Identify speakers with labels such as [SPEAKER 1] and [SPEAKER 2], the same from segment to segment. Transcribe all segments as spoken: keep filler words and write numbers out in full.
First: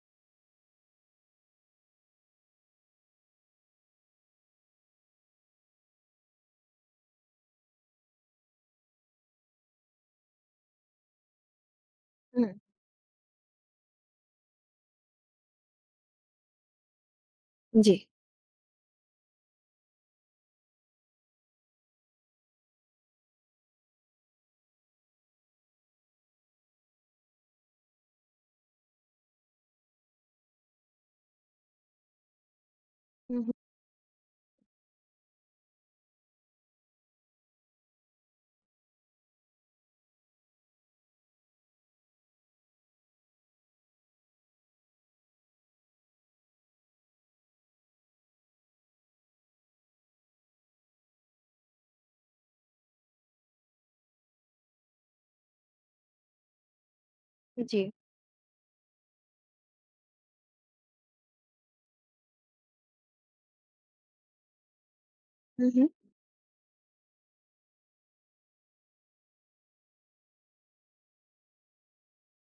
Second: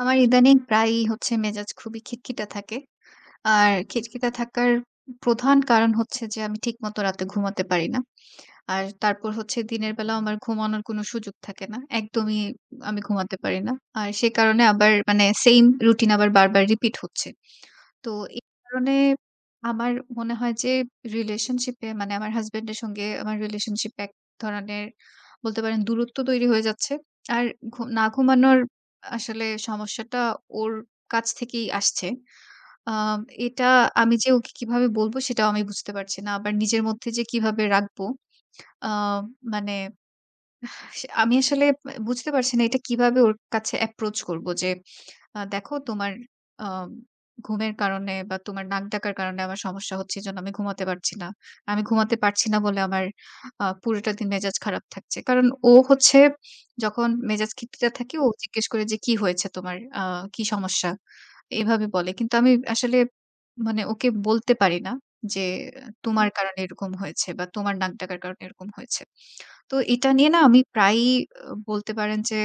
[SPEAKER 1] আমার ইদানিং প্রায়ই হচ্ছে মেজাজ খুবই খিটখিটে থাকে। আর খিটখিটে থাকার প্রধান কারণ হচ্ছে যে আমি ঠিকমতো রাতে ঘুমাতে পারি না। আর তারপর হচ্ছে দিনের বেলাও আমার ঘুমানোর কোনো সুযোগ থাকে না। একদমই
[SPEAKER 2] হুম।
[SPEAKER 1] আমি ঘুমাতে পারি না। আর সে কারণে আবার মানে সেইম রুটিন আবার বারবার রিপিট হচ্ছে।
[SPEAKER 2] জি।
[SPEAKER 1] তো এই কারণে আমার মনে হয় যে রিলেশনশিপে মানে আমার হাসব্যান্ড এর সঙ্গে আমার রিলেশনশিপ এক ধরনের বলতে পারেন দূরত্ব তৈরি হয়ে যাচ্ছে। আর ঘু না ঘুমানোর আসলে সমস্যাটা ওর কাছ থেকেই আসছে। আম
[SPEAKER 2] হুম, হুম।
[SPEAKER 1] এটা আমি যে ওকে কিভাবে বলব সেটাও আমি বুঝতে পারছি না। আবার নিজের মধ্যে যে কিভাবে রাখবো আ মানে সে- আমি আসলে বুঝতে পারছি না এটা কিভাবে ওর কাছে অ্যাপ্রোচ করব যে আ দেখো তোমার আ ঘুমের কারণে বা তোমার নাক ডাকার কারণে আমার সমস্যা হচ্ছে। এজন্য আমি ঘুমাতে পারছি না। আমি ঘুমাতে পারছি না বলে আমার আ পুরোটা দিন মেজাজ খারাপ থাকছে। কারণ ও হচ্ছে যখন মেজাজ
[SPEAKER 2] জি।
[SPEAKER 1] খিটখিটে থাকে ও জিজ্ঞেস করে যে, "কি হয়েছে তোমার? আ কি সমস্যা?" এভাবে বলে। কিন্তু আমি আসলে মানে ওকে বলতে পারি না যে,
[SPEAKER 2] হুম, হুম।
[SPEAKER 1] হুম। "তোমার কারণে এরকম হয়েছে বা তোমার নাক ডাকার কারণে এরকম হয়েছে।" তো এটা নিয়ে না আমি প্রায়ই আ বলতে পারেন যে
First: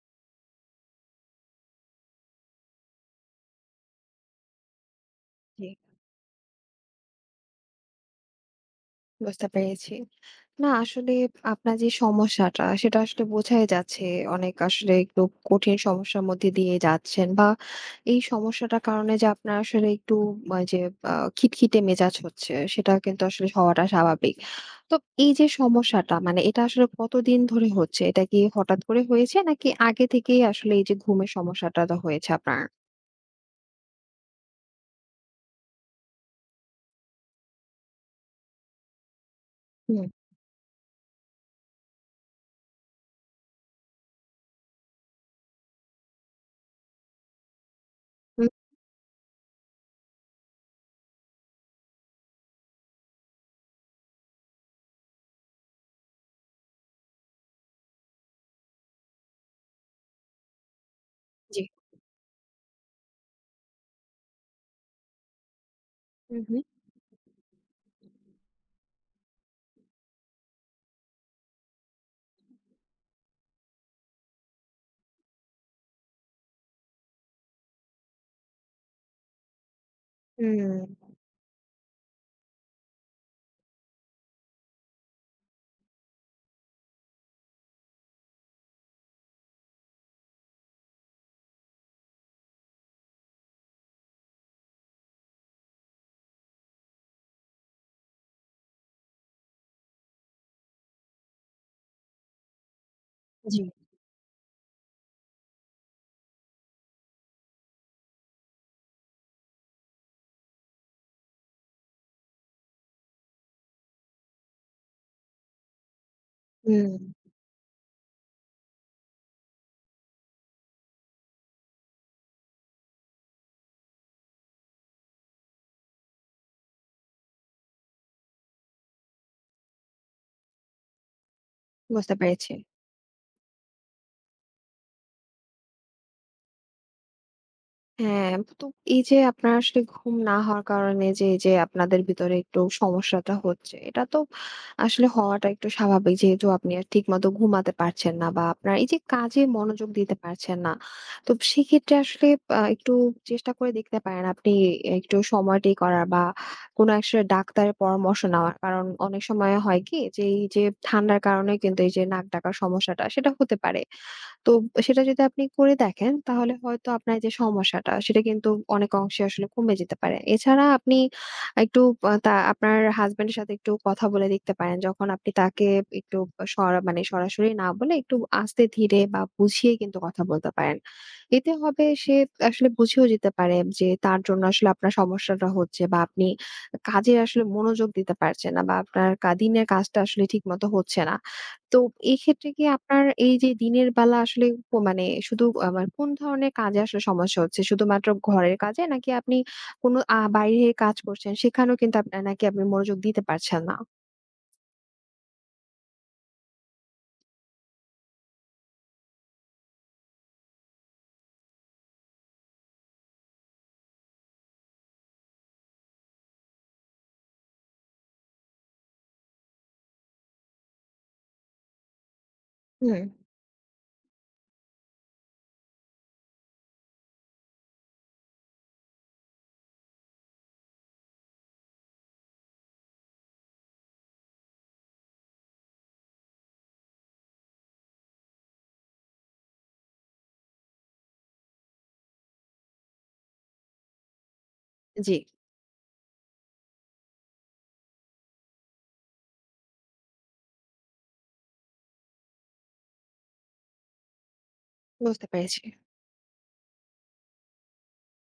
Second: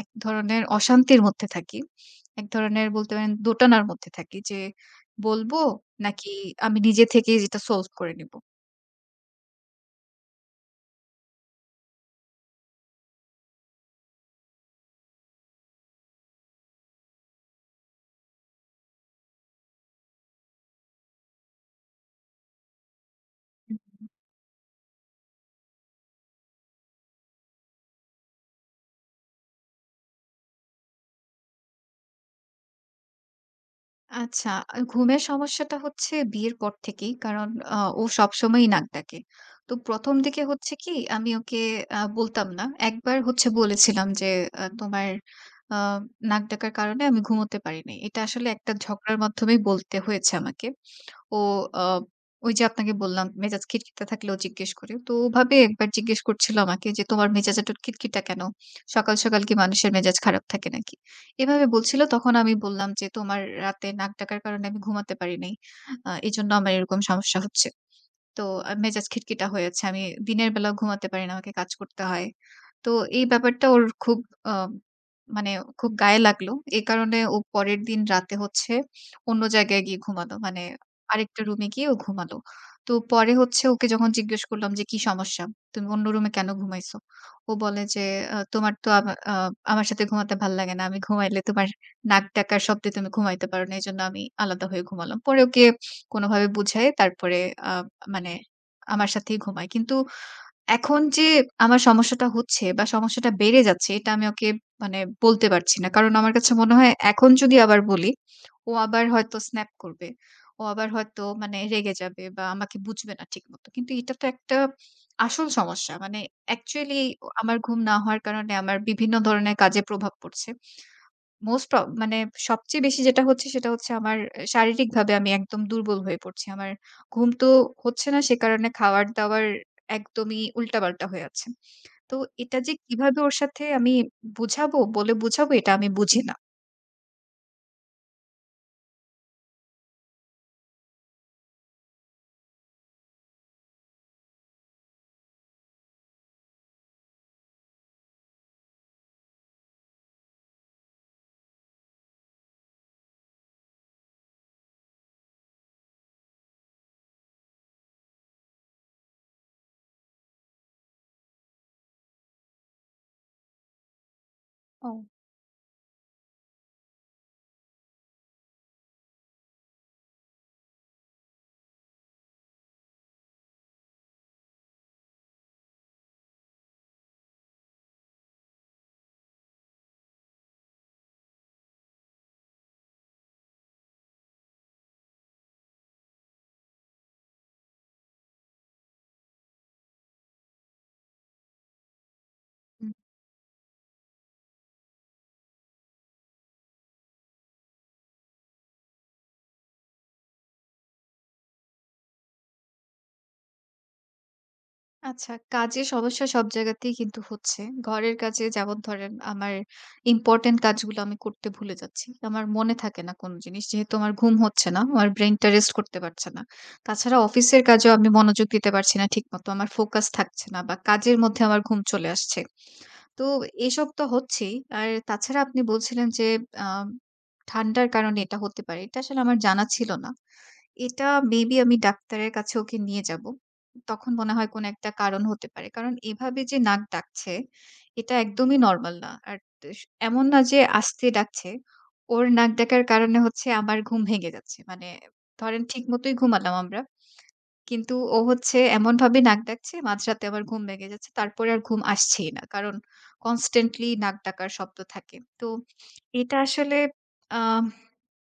[SPEAKER 1] এক ধরনের অশান্তির মধ্যে থাকি। এক ধরনের বলতে পারেন দোটানার মধ্যে থাকি যে বলবো
[SPEAKER 2] জি,
[SPEAKER 1] নাকি আমি নিজে থেকেই এটা সলভ করে নিব।
[SPEAKER 2] বুঝতে পেরেছি। না আসলে আপনার যে সমস্যাটা সেটা আসলে বোঝাই যাচ্ছে। অনেক আসলে একটু কঠিন সমস্যার মধ্যে দিয়ে যাচ্ছেন বা এই সমস্যাটার কারণে যে আপনার আসলে একটু আ যে আ খিটখিটে মেজাজ হচ্ছে সেটা কিন্তু আসলে হওয়াটা স্বাভাবিক। তো এই যে সমস্যাটা মানে এটা আসলে কতদিন ধরে হচ্ছে? এটা কি হঠাৎ করে হয়েছে নাকি আগে থেকেই আসলে এই যে ঘুমের সমস্যাটা হয়েছে আপনার?
[SPEAKER 1] আচ্ছা, আ ঘুমের সমস্যাটা হচ্ছে বিয়ের পর থেকেই। কারণ আ ও সবসময়ই নাক ডাকে। তো
[SPEAKER 2] হুম।
[SPEAKER 1] ১ম দিকে হচ্ছে কি আমি ওকে আ বলতাম না। একবার হচ্ছে বলেছিলাম যে আ তোমার আ নাক ডাকার কারণে আমি ঘুমোতে পারি নাই। এটা
[SPEAKER 2] হুম,
[SPEAKER 1] আসলে একটা ঝগড়ার মাধ্যমেই বলতে হয়েছে আমাকে। ও আ ওই যে আপনাকে বললাম মেজাজ খিটখিটে থাকলেও জিজ্ঞেস করে। তো ওভাবে একবার জিজ্ঞেস করছিল আমাকে যে, "তোমার মেজাজ এত খিটখিটা কেন? সকাল, সকাল কি মানুষের মেজাজ খারাপ থাকে নাকি?"
[SPEAKER 2] জি।
[SPEAKER 1] এভাবে বলছিল তখন আমি বললাম যে, "তোমার রাতে নাক ডাকার কারণে আমি ঘুমাতে পারি নাই। আ
[SPEAKER 2] হুম,
[SPEAKER 1] এজন্য
[SPEAKER 2] হুম।
[SPEAKER 1] আমার এরকম সমস্যা হচ্ছে। তো আ মেজাজ খিটখিটা হয়ে যাচ্ছে। আমি দিনের বেলাও ঘুমাতে পারি না। আমাকে কাজ করতে হয়। তো এই ব্যাপারটা ওর খুব আ মানে খুব গায়ে লাগলো। এ কারণে ও পরের দিন রাতে হচ্ছে অন্য জায়গায় গিয়ে ঘুমালো। মানে
[SPEAKER 2] হুম,
[SPEAKER 1] আরেকটা রুমে গিয়ে ও ঘুমালো। তো পরে হচ্ছে ওকে যখন জিজ্ঞেস করলাম যে, "কি সমস্যা? তুমি অন্য রুমে কেন ঘুমাইছো?" ও বলে যে, "আ তোমার তো আমা আ আমার সাথে ঘুমাতে ভাল লাগে না। আমি ঘুমাইলে তোমার নাক ডাকার শব্দে তুমি ঘুমাইতে পারো না। এজন্য আমি আলাদা হয়ে ঘুমালাম।" পরে ওকে কোনোভাবে বুঝায়ে তারপরে আ মানে আমার সাথেই ঘুমায়। কিন্তু এখন যে আমার সমস্যাটা হচ্ছে বা সমস্যাটা বেড়ে
[SPEAKER 2] জি।
[SPEAKER 1] যাচ্ছে এটা আমি ওকে মানে বলতে পারছি না। কারণ আমার কাছে মনে হয় এখন যদি আবার বলি, ও আবার হয়তো স্ন্যাপ করবে। ও আবার হয়তো মানে রেগে যাবে বা আমাকে বুঝবে না ঠিকমতো। কিন্তু এটা তো একটা আসল সমস্যা। মানে
[SPEAKER 2] হুম,
[SPEAKER 1] অ্যাকচুয়ালি আমার ঘুম না হওয়ার কারণে আমার বিভিন্ন ধরনের কাজে প্রভাব পড়ছে। মোস্ট অ মানে সবচেয়ে বেশি যেটা হচ্ছে সেটা হচ্ছে আমার এ শারীরিকভাবে আমি একদম দুর্বল হয়ে পড়ছি। আমার ঘুম তো হচ্ছে না সে কারণে খাবার-দাবার একদমই উল্টাপাল্টা হয়ে আছে।
[SPEAKER 2] বুঝতে
[SPEAKER 1] তো
[SPEAKER 2] পেরেছি।
[SPEAKER 1] এটা যে কিভাবে ওর সাথে আমি বুঝাবো, বলে বুঝাবো এটা আমি বুঝি না।
[SPEAKER 2] হ্যাঁ, তো এই যে আপনার আসলে ঘুম না হওয়ার কারণে যে, এই যে আপনাদের ভিতরে একটু সমস্যাটা হচ্ছে, এটা তো আসলে হওয়াটা একটু স্বাভাবিক। যেহেতু আপনি আর ঠিকমতো ঘুমাতে পারছেন না বা আপনার এই যে কাজে মনোযোগ দিতে পারছেন না। তো সেক্ষেত্রে আসলে আ একটু চেষ্টা করে দেখতে পারেন আপনি একটু সময়টি করার বা কোনো আসলে ডাক্তারের পরামর্শ নেওয়ার। কারণ অনেক সময় হয় কি যে, এই যে ঠান্ডার কারণে কিন্তু এই যে নাক ডাকার সমস্যাটা সেটা হতে পারে। তো
[SPEAKER 1] ও।
[SPEAKER 2] সেটা যদি আপনি করে দেখেন তাহলে হয়তো আপনার যে সমস্যাটা সেটা কিন্তু অনেক অংশে আসলে কমে যেতে পারে। এছাড়া আপনি একটু আ তা আপনার হাসব্যান্ডের সাথে একটু কথা বলে দেখতে পারেন। যখন আপনি তাকে একটু সরা মানে সরাসরি না বলে একটু আস্তে ধীরে বা বুঝিয়ে কিন্তু কথা বলতে পারেন। এতে হবে সে আসলে বুঝেও যেতে পারে যে তার জন্য আসলে আপনার সমস্যাটা হচ্ছে বা আপনি কাজে আসলে মনোযোগ দিতে পারছেন না বা আপনার কা দিনের কাজটা আসলে ঠিকমতো হচ্ছে না। তো এক্ষেত্রে কি আপনার এই যে দিনের বেলা আসলে প মানে শুধু আবার কোন ধরনের কাজে আসলে সমস্যা হচ্ছে? শুধুমাত্র ঘরের কাজে? নাকি আপনি কোনো আ বাইরের কাজ করছেন সেখানেও কিন্তু আপনার নাকি আপনি মনোযোগ দিতে পারছেন না?
[SPEAKER 1] আচ্ছা, কাজের সমস্যা সব জায়গাতেই কিন্তু হচ্ছে। ঘরের কাজে যেমন ধরেন আমার ইম্পোর্টেন্ট কাজগুলো আমি করতে ভুলে যাচ্ছি। আমার মনে থাকে না কোন জিনিস। যেহেতু আমার ঘুম হচ্ছে না, আমার ব্রেইনটা রেস্ট করতে পারছে না। তাছাড়া অফিসের কাজেও আমি মনোযোগ দিতে পারছি না ঠিকমতো। আমার ফোকাস থাকছে না বা কাজের মধ্যে আমার ঘুম চলে আসছে।
[SPEAKER 2] হুম,
[SPEAKER 1] তো এসব তো হচ্ছেই। আর তাছাড়া আপনি বলছিলেন যে আম ঠান্ডার কারণে এটা হতে পারে। এটা আসলে আমার জানা ছিল না। এটা মেবি আমি ডাক্তারের কাছে ওকে নিয়ে যাবো। তখন মনে হয় কোনো একটা কারণ হতে পারে। কারণ এভাবে যে নাক ডাকছে, এটা একদমই নরমাল না। আর তেস এমন না যে আস্তে ডাকছে। ওর নাক ডাকার কারণে হচ্ছে আমার ঘুম ভেঙে যাচ্ছে। মানে
[SPEAKER 2] জি।
[SPEAKER 1] ধরেন ঠিক মতোই ঘুমালাম আমরা। কিন্তু ও হচ্ছে এমনভাবে নাক ডাকছে মাঝরাতে আমার ঘুম ভেঙে যাচ্ছে। তারপরে আর ঘুম আসছেই না। কারণ কনস্ট্যান্টলি নাক ডাকার শব্দ থাকে।
[SPEAKER 2] বুঝতে
[SPEAKER 1] তো
[SPEAKER 2] পেরেছি।
[SPEAKER 1] এটা আসলে আ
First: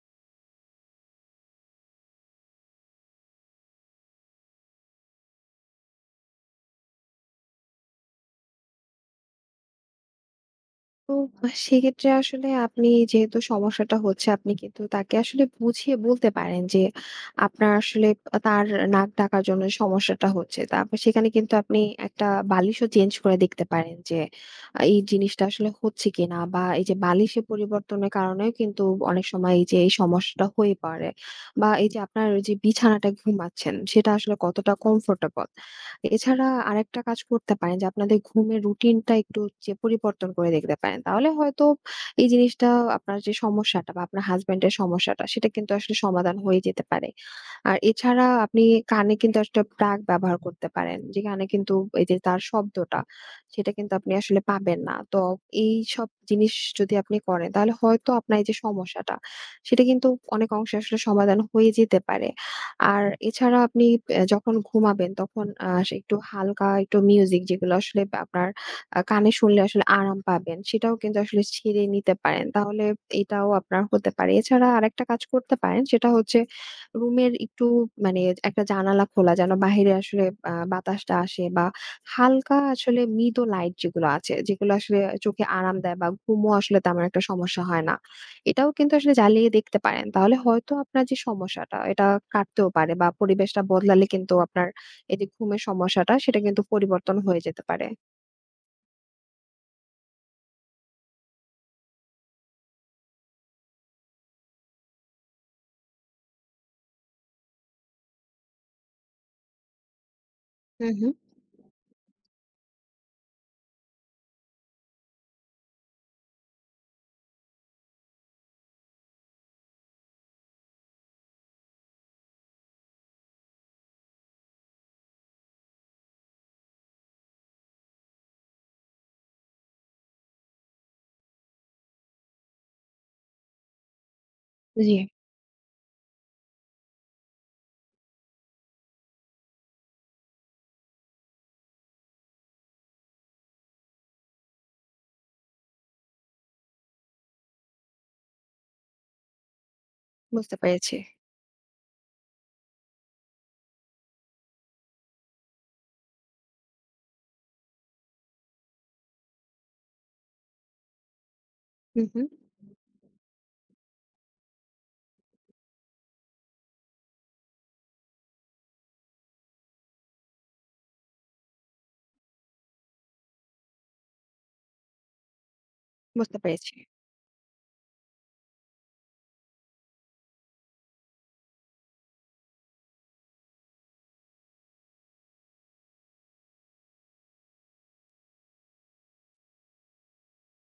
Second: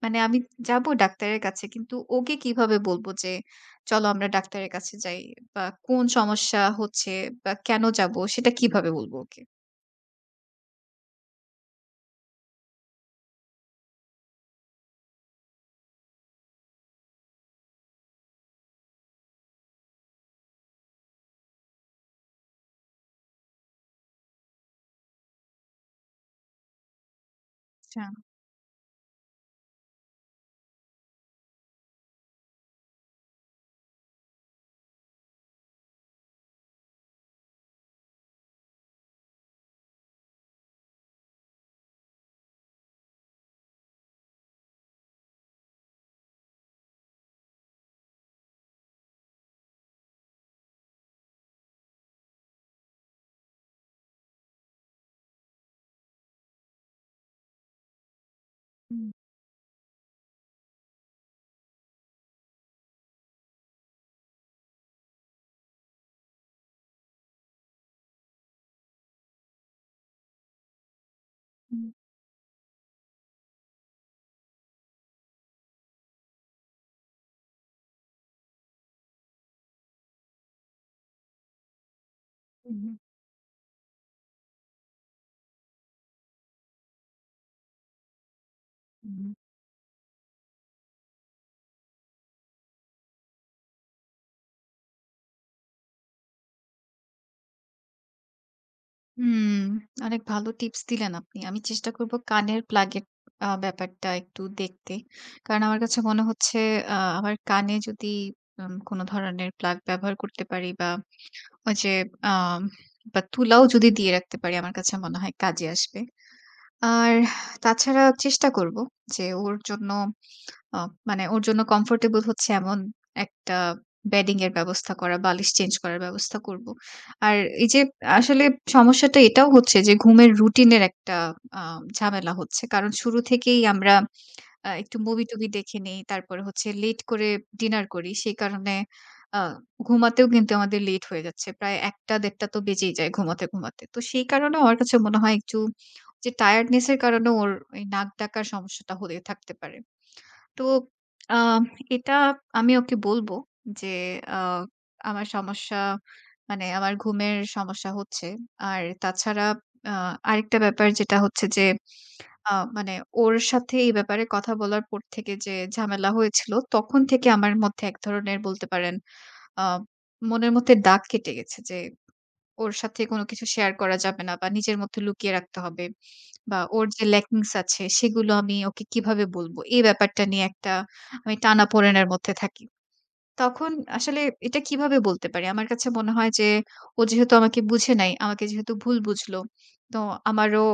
[SPEAKER 1] মানে আমি যাবো ডাক্তারের কাছে। কিন্তু ওকে কিভাবে বলবো যে, "চলো আমরা ডাক্তারের কাছে যাই" বা কোন সমস্যা হচ্ছে বা কেন যাবো সেটা কিভাবে বলবো ওকে?
[SPEAKER 2] তো সেক্ষেত্রে আসলে আপনি যেহেতু সমস্যাটা হচ্ছে আপনি কিন্তু তাকে আসলে বুঝিয়ে বলতে পারেন যে আপনার আসলে তার নাক ডাকার জন্য সমস্যাটা হচ্ছে তারপর সেখানে কিন্তু আপনি একটা বালিশও চেঞ্জ করে দেখতে পারেন যে আহ, এই জিনিসটা আসলে হচ্ছে কিনা বা এই যে বালিশে
[SPEAKER 1] আচ্ছা।
[SPEAKER 2] পরিবর্তনের কারণেও কিন্তু অনেক সময় এই যে এই সমস্যাটা হয়ে পড়ে বা এই যে আপনার যে বিছানাটা ঘুমাচ্ছেন সেটা আসলে কতটা কমফোর্টেবল। এছাড়া আরেকটা কাজ করতে পারেন যে আপনাদের ঘুমের রুটিনটা একটু যে পরিবর্তন করে দেখতে পারেন। তাহলে হয়তো এই জিনিসটা আপনার যে সমস্যাটা বা আপনার হাসব্যান্ডের সমস্যাটা সেটা কিন্তু আসলে সমাধান হয়ে যেতে পারে। আর এছাড়া আপনি কানে কিন্তু একটা প্লাগ ব্যবহার করতে পারেন। যে কানে কিন্তু এই যে তার শব্দটা সেটা কিন্তু আপনি আসলে পাবেন না। তো এইসব জিনিস যদি আপনি করেন তাহলে হয়তো আপনার এই যে
[SPEAKER 1] হুম,
[SPEAKER 2] সমস্যাটা সেটা কিন্তু অনেক অংশে আসলে সমাধান হয়ে যেতে পারে। আর এছাড়া আপনি অ্যা যখন ঘুমাবেন তখন আ সে একটু হালকা একটু মিউজিক যেগুলো আসলে বা আপনার আ কানে শুনলে আসলে আরাম পাবেন, সেটাও কিন্তু আসলে ছেড়ে
[SPEAKER 1] হুম,
[SPEAKER 2] নিতে পারেন। তাহলে এটাও আপনার হতে পারে। এছাড়া আরেকটা কাজ করতে পারেন সেটা হচ্ছে রুমের একটু মানে একটা জানালা খোলা যেন বাহিরে আসলে আ বাতাসটা আসে বা হালকা
[SPEAKER 1] হুম,
[SPEAKER 2] আসলে মৃদু লাইট যেগুলো আছে, যেগুলো আসলে চোখে আরাম দেয় বা ঘুমও আসলে তেমন একটা সমস্যা হয় না। এটাও কিন্তু আসলে
[SPEAKER 1] হুম।
[SPEAKER 2] জ্বালিয়ে দেখতে পারেন। তাহলে হয়তো আপনার যে সমস্যাটা এটা কাটতেও পারে বা পরিবেশটা বদলালে কিন্তু আপনার এই যে ঘুমের সমস্যাটা সেটা কিন্তু পরিবর্তন হয়ে যেতে পারে।
[SPEAKER 1] হুম, অনেক ভালো টিপস দিলেন আপনি। আমি চেষ্টা করব কানের প্লাগের আ ব্যাপারটা একটু দেখতে। কারণ আমার কাছে মনে হচ্ছে আ আমার কানে যদি উম কোনো ধরনের প্লাগ ব্যবহার করতে পারি
[SPEAKER 2] হুম,
[SPEAKER 1] বা
[SPEAKER 2] হুম।
[SPEAKER 1] ওই যে আম বা তুলাও যদি দিয়ে রাখতে পারি আমার কাছে মনে হয় কাজে আসবে। আর তাছাড়া চেষ্টা করব যে ওর জন্য আ মানে ওর জন্য কমফোর্টেবল হচ্ছে এমন একটা বেডিং এর ব্যবস্থা করা, বালিশ চেঞ্জ করার ব্যবস্থা করব। আর এই যে আসলে সমস্যাটা এটাও হচ্ছে যে ঘুমের রুটিনের একটা আ ঝামেলা হচ্ছে। কারণ শুরু থেকেই আমরা আ
[SPEAKER 2] জি।
[SPEAKER 1] একটু মুভি-টুভি দেখে নেই। তারপরে হচ্ছে লেট করে ডিনার করি। সেই কারণে আ ঘুমাতেও কিন্তু আমাদের লেট হয়ে যাচ্ছে। প্রায় একটা থেকে দেড়টা তো বেজেই যায় ঘুমাতে, ঘুমাতে। তো সেই কারণে আমার কাছে মনে হয় একটু যে টায়ার্ডনেস এর কারণে ওর এই নাক ডাকার সমস্যাটা হয়ে থাকতে পারে।
[SPEAKER 2] বুঝতে
[SPEAKER 1] তো
[SPEAKER 2] পেরেছি।
[SPEAKER 1] আ এটা আমি ওকে বলবো যে আ আমার সমস্যা মানে আমার ঘুমের সমস্যা হচ্ছে। আর তাছাড়া আ আরেকটা ব্যাপার যেটা হচ্ছে যে
[SPEAKER 2] হুম, হুম।
[SPEAKER 1] আ মানে ওর সাথে এই ব্যাপারে কথা বলার পর থেকে যে ঝামেলা হয়েছিল, তখন থেকে আমার মধ্যে এক ধরনের বলতে পারেন আ মনের মধ্যে দাগ কেটে গেছে যে ওর সাথে কোনো কিছু শেয়ার করা যাবে না বা নিজের মধ্যে লুকিয়ে রাখতে হবে।
[SPEAKER 2] বুঝতে
[SPEAKER 1] বা
[SPEAKER 2] পেরেছি।
[SPEAKER 1] ওর যে ল্যাকিংস আছে সেগুলো আমি ওকে কিভাবে বলব? এই ব্যাপারটা নিয়ে একটা আমি টানাপোড়েনের মধ্যে থাকি। তখন আসলে এটা কিভাবে বলতে পারি? আমার কাছে মনে হয় যে ও যেহেতু আমাকে বুঝে নাই, আমাকে যেহেতু ভুল বুঝলো, তো আমারও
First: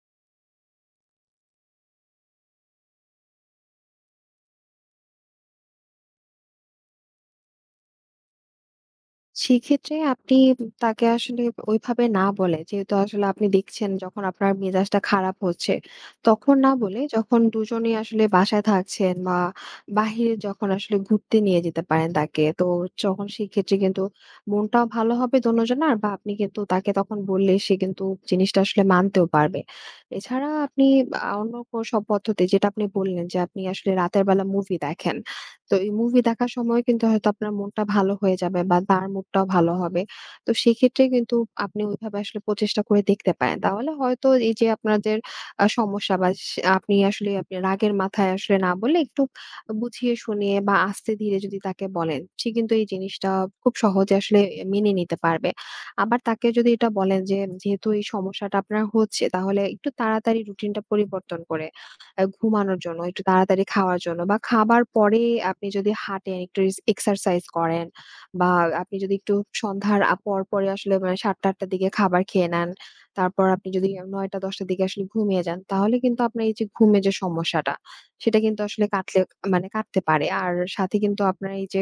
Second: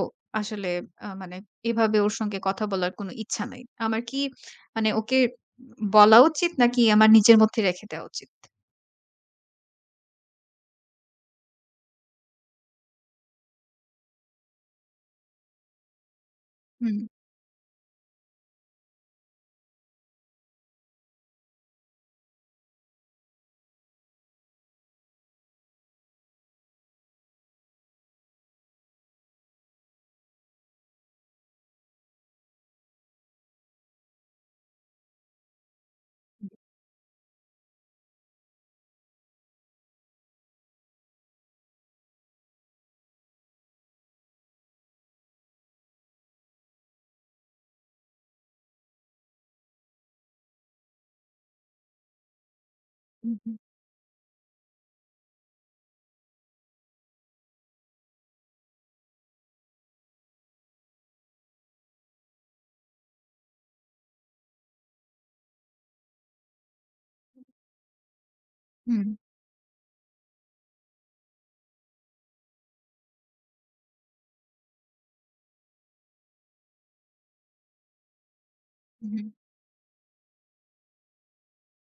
[SPEAKER 1] আসলে আ মানে এভাবে ওর সঙ্গে কথা বলার কোনো ইচ্ছা নাই। আমার কি মানে ওকে বলা উচিত নাকি আমার নিজের মধ্যে রেখে দেওয়া উচিত?
[SPEAKER 2] সেক্ষেত্রে আপনি তাকে আসলে ওইভাবে না বলে, যেহেতু আসলে আপনি দেখছেন যখন আপনার মেজাজটা খারাপ হচ্ছে, তখন না
[SPEAKER 1] হুম।
[SPEAKER 2] বলে যখন দুজনেই আসলে বাসায় থাকছেন বা বাহিরে যখন আসলে ঘুরতে নিয়ে যেতে পারেন তাকে, তো যখন সেক্ষেত্রে কিন্তু মনটাও ভালো হবে দোনোজনার বা আপনি কিন্তু তাকে তখন বললে সে কিন্তু জিনিসটা আসলে মানতেও পারবে। এছাড়া আপনি আ অন্য কো সব পদ্ধতি যেটা আপনি বললেন যে আপনি আসলে রাতের বেলা মুভি দেখেন। তো এই মুভি দেখার সময় কিন্তু হয়তো আপনার মনটা ভালো হয়ে যাবে বা তার মুডটাও ভালো হবে। তো সেক্ষেত্রে কিন্তু আপনি ওইভাবে আসলে প্রচেষ্টা করে দেখতে পারেন। তাহলে হয়তো এই যে আপনাদের আ সমস্যা বা সে আপনি আসলে আপনি রাগের মাথায় আসলে না বলে একটু বুঝিয়ে শুনিয়ে বা আস্তে ধীরে যদি তাকে বলেন, সে কিন্তু এই জিনিসটা
[SPEAKER 1] হুম, হুম।
[SPEAKER 2] খুব সহজে আসলে মেনে নিতে পারবে। আবার তাকে যদি এটা বলেন যে, যেহেতু এই সমস্যাটা আপনার হচ্ছে তাহলে একটু তাড়াতাড়ি রুটিনটা পরিবর্তন করে আ ঘুমানোর জন্য, একটু তাড়াতাড়ি খাওয়ার জন্য বা খাবার পরে আপনি যদি হাঁটেন, একটু রিস এক্সারসাইজ করেন বা আপনি
[SPEAKER 1] হুম,
[SPEAKER 2] যদি একটু সন্ধ্যার আ পর পরে আসলে মানে সাতটা আটটা র দিকে খাবার খেয়ে নেন। তারপর আপনি যদি নয়টা দশটা র দিকে আসলে ঘুমিয়ে যান, তাহলে কিন্তু আপনার এই যে ঘুমের যে সমস্যাটা, সেটা কিন্তু আসলে কাটলে
[SPEAKER 1] হুম,
[SPEAKER 2] মানে কাটতে পারে। আর সাথে কিন্তু আপনার এই যে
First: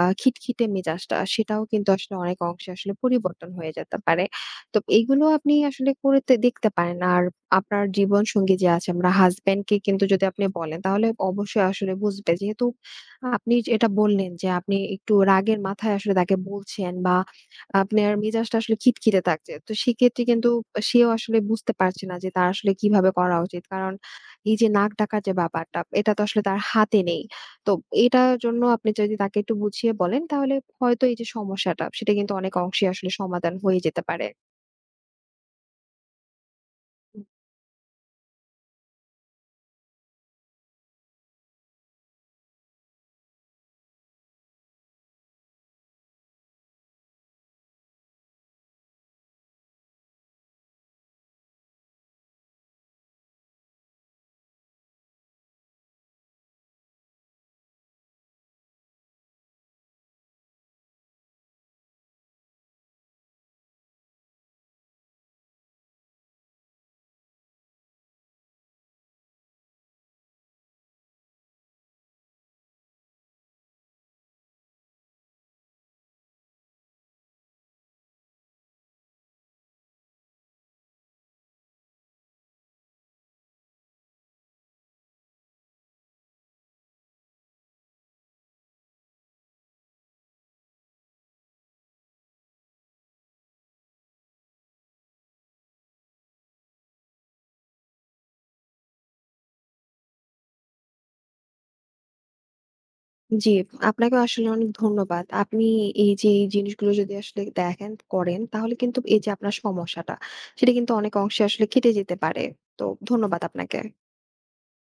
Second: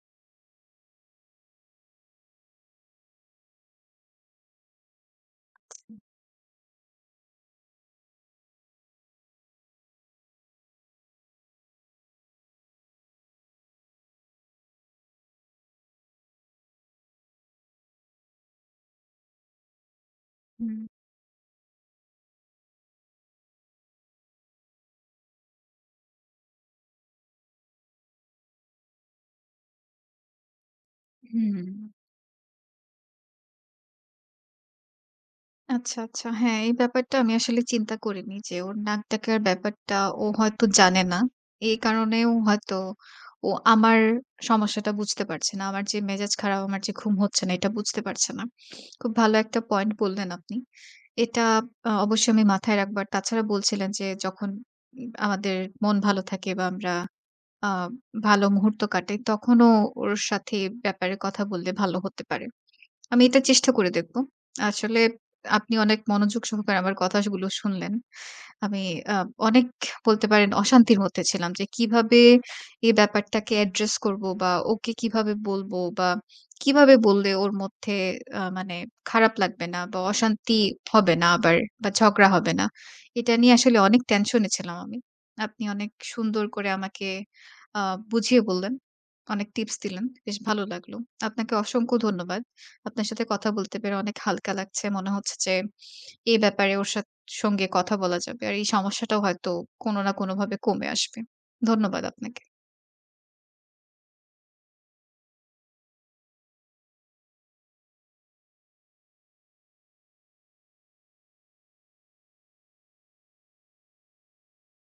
[SPEAKER 2] আ খিটখিটে মেজাজটা, সেটাও কিন্তু আসলে অনেক অংশে আসলে পরিবর্তন হয়ে যেতে পারে। তো এইগুলো আপনি আসলে করে তে দেখতে পারেন। আর আপনার জীবন সঙ্গী যে আছে আমরা হাসব্যান্ড কে কিন্তু যদি আপনি বলেন তাহলে অবশ্যই আসলে বুঝবে। যেহেতু আপনি যে এটা বললেন যে আপনি একটু রাগের মাথায় আসলে তাকে বলছেন বা আপনার মেজাজটা আসলে খিটখিটে থাকছে। তো সেক্ষেত্রে কিন্তু
[SPEAKER 1] হুম।
[SPEAKER 2] সেও আসলে বুঝতে পারছে না যে তার আসলে কিভাবে করা উচিত। কারণ এই যে নাক ডাকার যে ব্যাপারটা এটা তো আসলে তার হাতে নেই। তো এটার জন্য আপনি যদি তাকে একটু বুঝিয়ে বলেন তাহলে হয়তো এই যে
[SPEAKER 1] হুম।
[SPEAKER 2] সমস্যাটা সেটা কিন্তু অনেক অংশে আসলে সমাধান হয়ে যেতে পারে।
[SPEAKER 1] আচ্ছা, আচ্ছা। হ্যাঁ, এই ব্যাপারটা আমি আসলে চিন্তা করিনি যে ওর নাক ডাকার ব্যাপারটা ও হয়তো জানে না। এই কারণেও হয়তো ও আমার সমস্যাটা বুঝতে পারছে না। আমার যে মেজাজ খারাপ, আমার যে ঘুম হচ্ছে না এটা বুঝতে পারছে না। খুব ভালো একটা পয়েন্ট বললেন আপনি। এটা আ অবশ্যই আমি মাথায় রাখবো। আর তাছাড়া বলছিলেন যে যখন উম আমাদের মন ভালো থাকে বা আমরা আ ভালো মুহূর্ত কাটে তখনও ওর সাথে এ ব্যাপারে কথা বললে ভালো হতে পারে। আমি এটা চেষ্টা করে দেখব। আসলে আপনি অনেক মনোযোগ সহকারে আমার কথাগুলো শুনলেন। আমি আ অনেক বলতে পারেন অশান্তির মধ্যে ছিলাম যে কিভাবে এই ব্যাপারটাকে এড্রেস করব বা ওকে কিভাবে বলবো বা কিভাবে বললে ওর মধ্যে আ মানে খারাপ লাগবে না বা অশান্তি হবে না আবার বা ঝগড়া হবে না। এটা নিয়ে আসলে অনেক টেনশনে ছিলাম আমি। আপনি অনেক সুন্দর করে আমাকে আ বুঝিয়ে বললেন। অনেক টিপস দিলেন। বেশ ভালো লাগলো। আপনাকে অসংখ্য ধন্যবাদ। আপনার সাথে কথা বলতে পেরে অনেক হালকা লাগছে। মনে হচ্ছে যে এই ব্যাপারে ওর সাথে সঙ্গে কথা বলা যাবে। আর এই সমস্যাটাও হয়তো কোনো না কোনোভাবে কমে আসবে। ধন্যবাদ আপনাকে।
[SPEAKER 2] জি, আপনাকেও আসলে অনেক ধন্যবাদ। আপনি এই যে এই জিনিসগুলো যদি আসলে দেখেন, করেন তাহলে কিন্তু এই যে আপনার সমস্যাটা, সেটা কিন্তু অনেক অংশে আসলে কেটে যেতে পারে। তো ধন্যবাদ আপনাকে।